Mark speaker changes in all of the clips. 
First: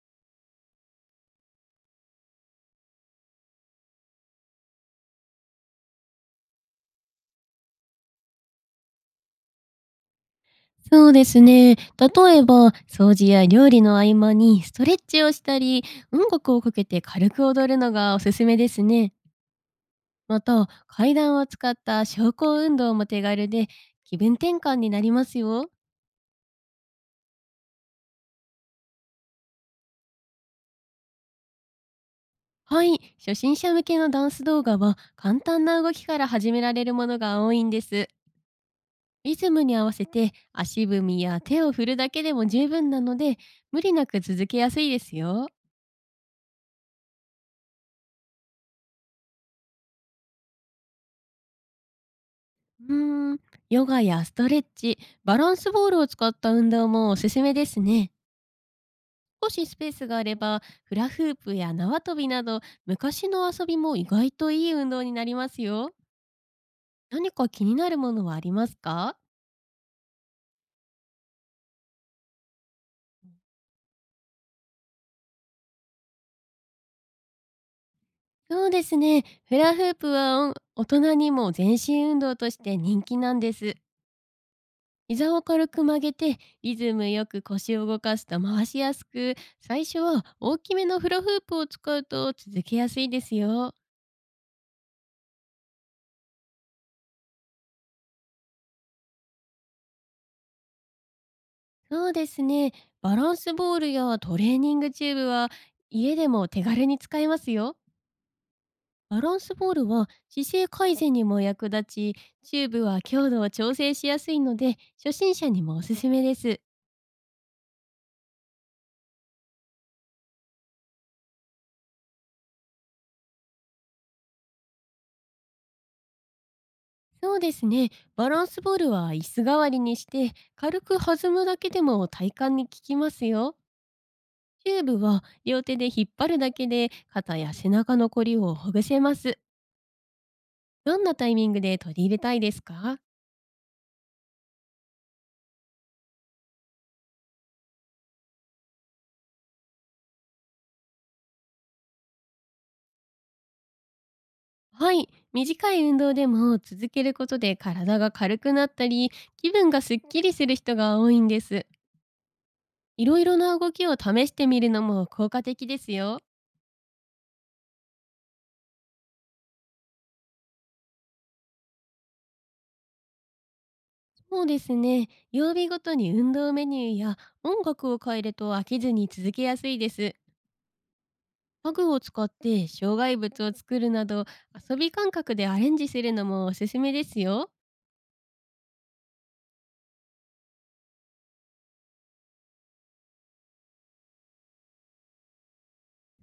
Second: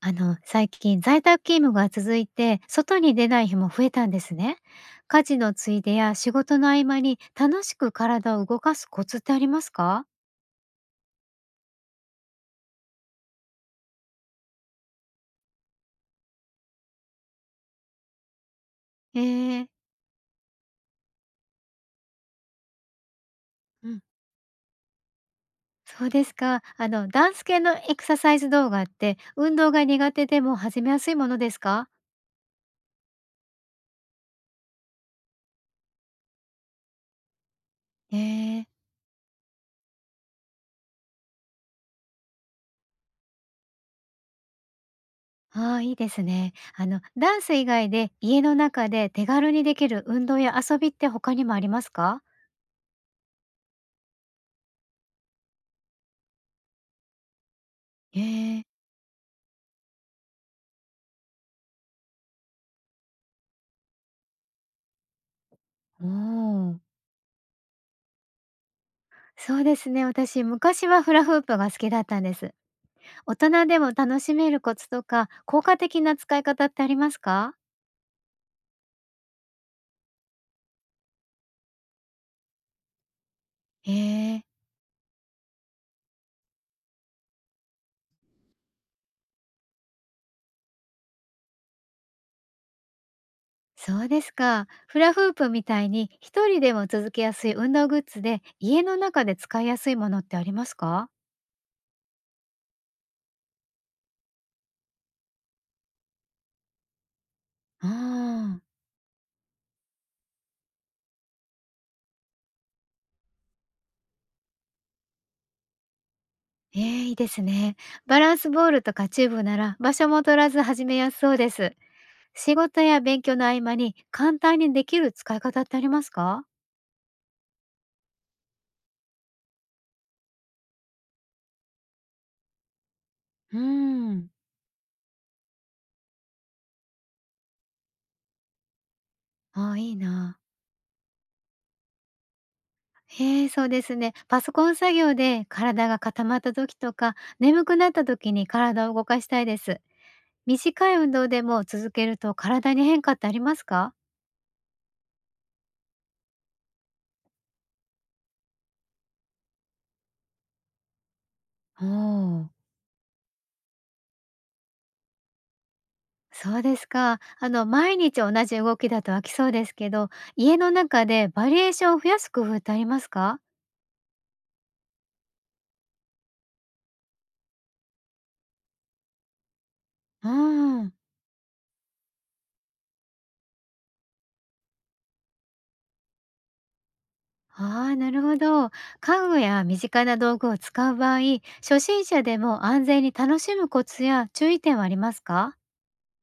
Speaker 1: 最近在宅勤務が続いて、外に出ない日も増えたんですね。家事のついでや仕事の合間に楽しく体を動かすコツってありますか？
Speaker 2: そうですね。例えば、掃除や料理の合間にストレッチをしたり、音楽をかけて軽く踊るのがおすすめですね。
Speaker 1: えー、
Speaker 2: また、階段を使った昇降運動も手軽で、
Speaker 1: うん、
Speaker 2: 気分転換になりますよ。
Speaker 1: そうですか。ダンス系のエクササイズ動画って、運動が苦手でも始めやすいものですか？
Speaker 2: はい、初心者向けのダンス動画は、簡単な動きから始められるものが多いんです。
Speaker 1: えー、
Speaker 2: リズムに合わせて足踏みや手を振るだけでも十分なので、無理なく続けやすいですよ。
Speaker 1: ああ、いいですね。ダンス以外で家の中で手軽にできる運動や遊びって他にもありますか？
Speaker 2: うーん、ヨガやストレッチ、バランスボールを使った運動もおすすめですね。
Speaker 1: えー、
Speaker 2: もしスペースがあれば、フラフープや縄跳びなど、昔の遊びも意外といい運動になりますよ。
Speaker 1: おー。
Speaker 2: 何か気になるものはありますか？
Speaker 1: そうですね、私、昔はフラフープが好きだったんです。大人でも楽しめるコツとか、効果的な使い方ってありますか？
Speaker 2: そうですね。フラフープはお大人にも全身運動として人気なんです。
Speaker 1: へえ、
Speaker 2: 膝を軽く曲げて、リズムよく腰を動かすと回しやすく、最初は大きめのフラフープを使うと続けやすいですよ。
Speaker 1: そうですか。フラフープみたいに、一人でも続けやすい運動グッズで、家の中で使いやすいものってありますか？
Speaker 2: そうですね。バランスボールやトレーニングチューブは家でも手軽に使えますよ。
Speaker 1: うーん。
Speaker 2: バランスボールは姿勢改善にも役立ち、チューブは強度を調整しやすいので、初心者にもおすすめです。
Speaker 1: ええ、いいですね。バランスボールとかチューブなら、場所も取らず始めやすそうです。仕事や勉強の合間に、簡単にできる使い方ってありますか？
Speaker 2: そうですね。バランスボールは椅子代わりにして、軽く弾むだけでも体幹に効きますよ。
Speaker 1: うーん。
Speaker 2: チューブは両手で引っ張るだけで肩や背中のこりをほぐせます。
Speaker 1: ああ、いいな。
Speaker 2: どんなタイミングで取り入れたいですか？
Speaker 1: へえ、そうですね。パソコン作業で体が固まった時とか、眠くなった時に体を動かしたいです。短い運動でも続けると体に変化ってありますか？
Speaker 2: はい、短い運動でも続けることで体が軽くなったり、気分がすっきりする人が多いんです。
Speaker 1: おお、
Speaker 2: いろいろな動きを試してみるのも効果的ですよ。
Speaker 1: そうですか。毎日同じ動きだと飽きそうですけど、家の中でバリエーションを増やす工夫ってありますか？
Speaker 2: そうですね。曜日ごとに運動メニューや音楽を変えると飽きずに続けやすいです。
Speaker 1: うん。
Speaker 2: 家具を使って障害物を作るなど、遊び感覚でアレンジするのもおすすめですよ。
Speaker 1: ああ、なるほど。家具や身近な道具を使う場合、初心者でも安全に楽しむコツや注意点はありますか？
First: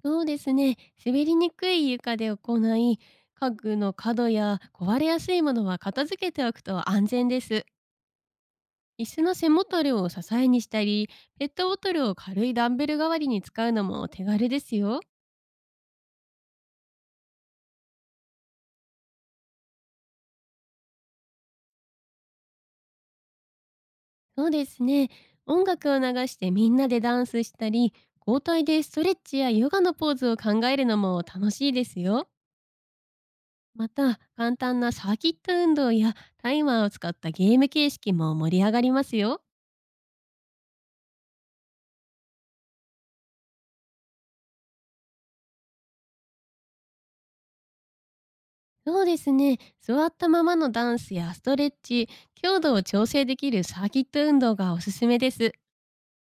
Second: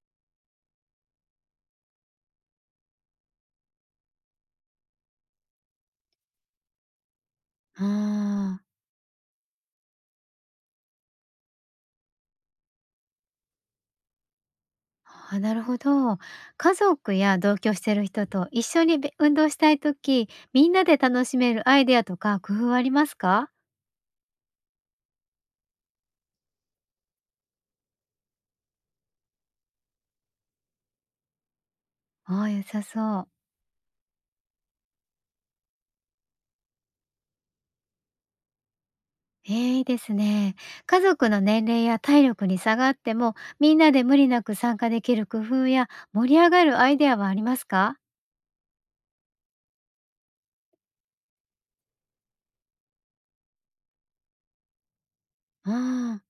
Speaker 2: そうですね。滑りにくい床で行い、家具の角や壊れやすいものは片付けておくと安全です。
Speaker 1: うん。
Speaker 2: 椅子の背もたれを支えにしたり、ペットボトルを軽いダンベル代わりに使うのもお手軽ですよ。
Speaker 1: ああ、なるほど。家族や同居してる人と一緒にべ運動したい時、みんなで楽しめるアイデアとか工夫はありますか？
Speaker 2: そうですね。音楽を流してみんなでダンスしたり、交代でストレッチやヨガのポーズを考えるのも楽しいですよ。
Speaker 1: ああ、良さそう。
Speaker 2: また、簡単なサーキット運動やタイマーを使ったゲーム形式も盛り上がりますよ。
Speaker 1: ええ、いいですね。家族の年齢や体力に差があっても、みんなで無理なく参加できる工夫や盛り上がるアイデアはありますか？
Speaker 2: そうですね。座ったままのダンスやストレッチ、強度を調整できるサーキット運動がおすすめです。
Speaker 1: うーん。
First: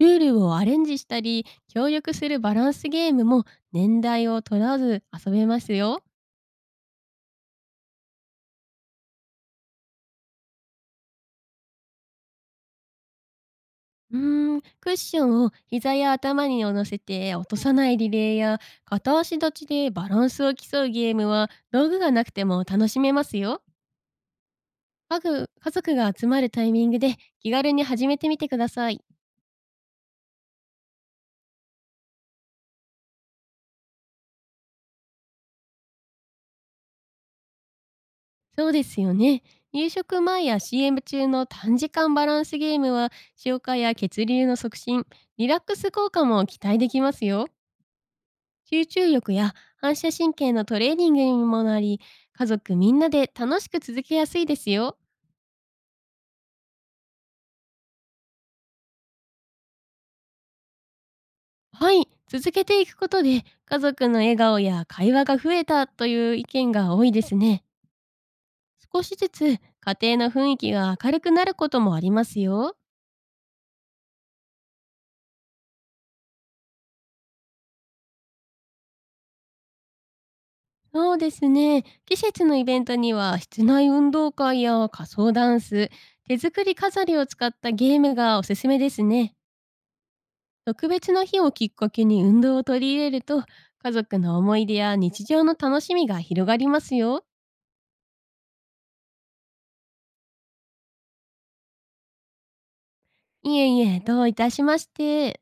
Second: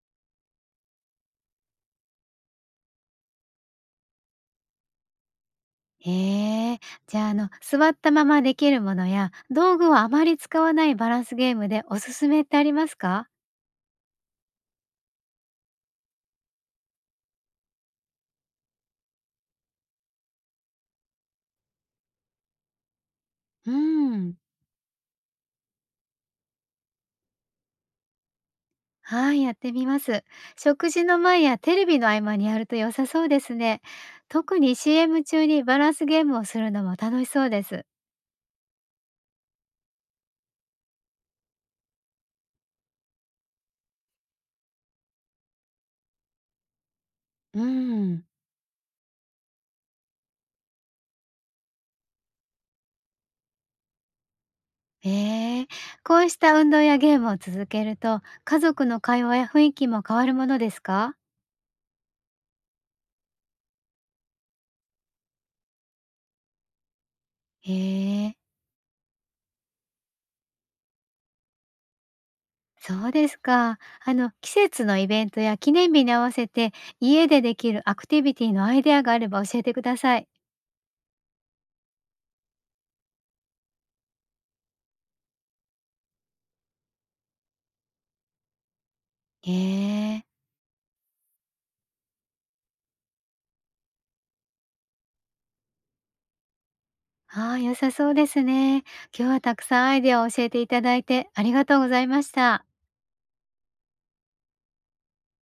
Speaker 2: ルールをアレンジしたり、協力するバランスゲームも年代を問わず遊べますよ。
Speaker 1: へえー。じゃあ、座ったままできるものや、道具をあまり使わないバランスゲームでおすすめってありますか？
Speaker 2: うーん、クッションを膝や頭に乗せて落とさないリレーや、片足立ちでバランスを競うゲームは、道具がなくても楽しめますよ。
Speaker 1: うーん。
Speaker 2: 家具家族が集まるタイミングで気軽に始めてみてください。
Speaker 1: はい、やってみます。食事の前やテレビの合間にやると良さそうですね。特に CM 中にバランスゲームをするのも楽しそうです。
Speaker 2: そうですよね。夕食前や CM 中の短時間バランスゲームは、消化や血流の促進、リラックス効果も期待できますよ。
Speaker 1: うーん。
Speaker 2: 集中力や反射神経のトレーニングにもなり、家族みんなで楽しく続けやすいですよ。
Speaker 1: ええ、こうした運動やゲームを続けると、家族の会話や雰囲気も変わるものですか？
Speaker 2: はい、続けていくことで家族の笑顔や会話が増えたという意見が多いですね。
Speaker 1: ええ、
Speaker 2: 少しずつ家庭の雰囲気が明るくなることもありますよ。
Speaker 1: そうですか。季節のイベントや記念日に合わせて、家でできるアクティビティのアイデアがあれば教えてください。
Speaker 2: そうですね。季節のイベントには室内運動会や仮装ダンス、手作り飾りを使ったゲームがおすすめですね。
Speaker 1: ええ。
Speaker 2: 特別な日をきっかけに運動を取り入れると、家族の思い出や日常の楽しみが広がりますよ。
Speaker 1: ああ、良さそうですね。今日はたくさんアイデアを教えていただいてありがとうございました。
Speaker 2: いえいえ、どういたしまして。